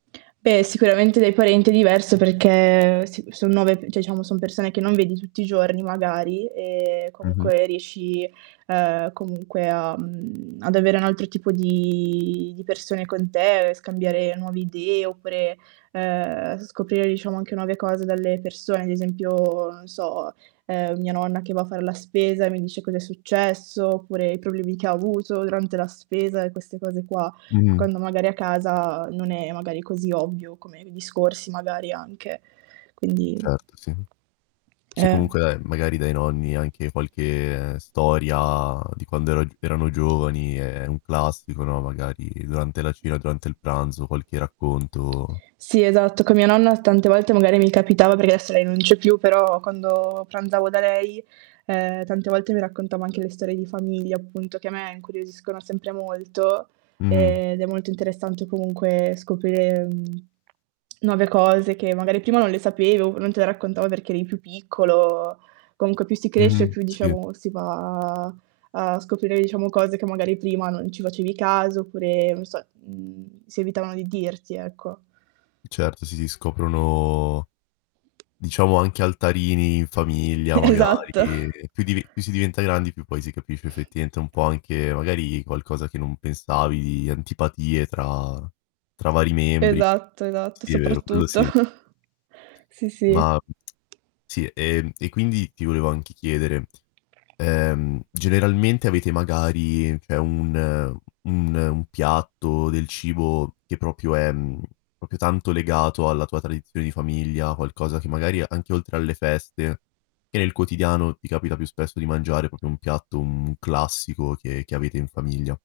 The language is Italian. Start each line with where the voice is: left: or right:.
right: Beh, sicuramente dai parenti è diverso, perché s son nuove cioè diciamo son persone che non vedi tutti i giorni magari e
left: Mh-mh.
right: comunque riesci, ehm, comunque a, mhmm, ad avere un altro tipo di di persone con te, scambiare nuove idee oppure, ehm, scoprire, diciamo, anche nuove cose dalle persone, ad esempio, non so, ehm, mia nonna che va a far la spesa, e mi dice cosa è successo, oppure i problemi che avuto durante la spesa e queste cose qua,
left: Mh-mh.
right: quando magari a casa, non è magari così ovvio come discorsi magari anche. Quindi
left: Certo sì. Sì,
right: Eh.
left: comunque dai, magari dai nonni anche qualche storia di quando ero erano giovani è un classico, no, magari durante la cena, durante il pranzo qualche racconto
right: Sì, esatto, con mia nonna tante volte magari mi capitava, perché adesso lei non c'è più, però quando pranzavo da lei, ehm, tante volte mi raccontava anche le storie di famiglia appunto che a me incuriosiscono sempre molto,
left: Mh-mh.
right: ehm, ed è molto interessante comunque scoprire, mhmm nuove cose, che magari prima non le sapevo, non te le raccontava perché eri più piccolo. Comunque più si cresce
left: Mh-mh.
right: più,
left: Sì.
right: diciamo, si va a scoprire, diciamo, cose che magari prima non ci facevi caso oppure, non so, si evitavano di dirti ecco.
left: E certo si si scoprono diciamo, anche altarini in famiglia magari,
right: esatto.
left: più di più si diventa grandi più poi si capisce effettivamente un po' anche magari, qualcosa che non pensavi, antipatie tra tra vari membri.
right: Esatto, esatto,
left: Sì è vero, quello
right: soprattutto.
left: sì.
right: Sì, sì.
left: Ma sì, ehm, e quindi ti volevo anche chiedere, ehm, generalmente avete magari cioè un un un piatto, del cibo che proprio è proprio tanto legato alla tua tradizione di famiglia, qualcosa che magari, anche oltre alle feste, che nel quotidiano ti capita più spesso di mangiare proprio un piatto, mhmm, classico che che avete in famiglia.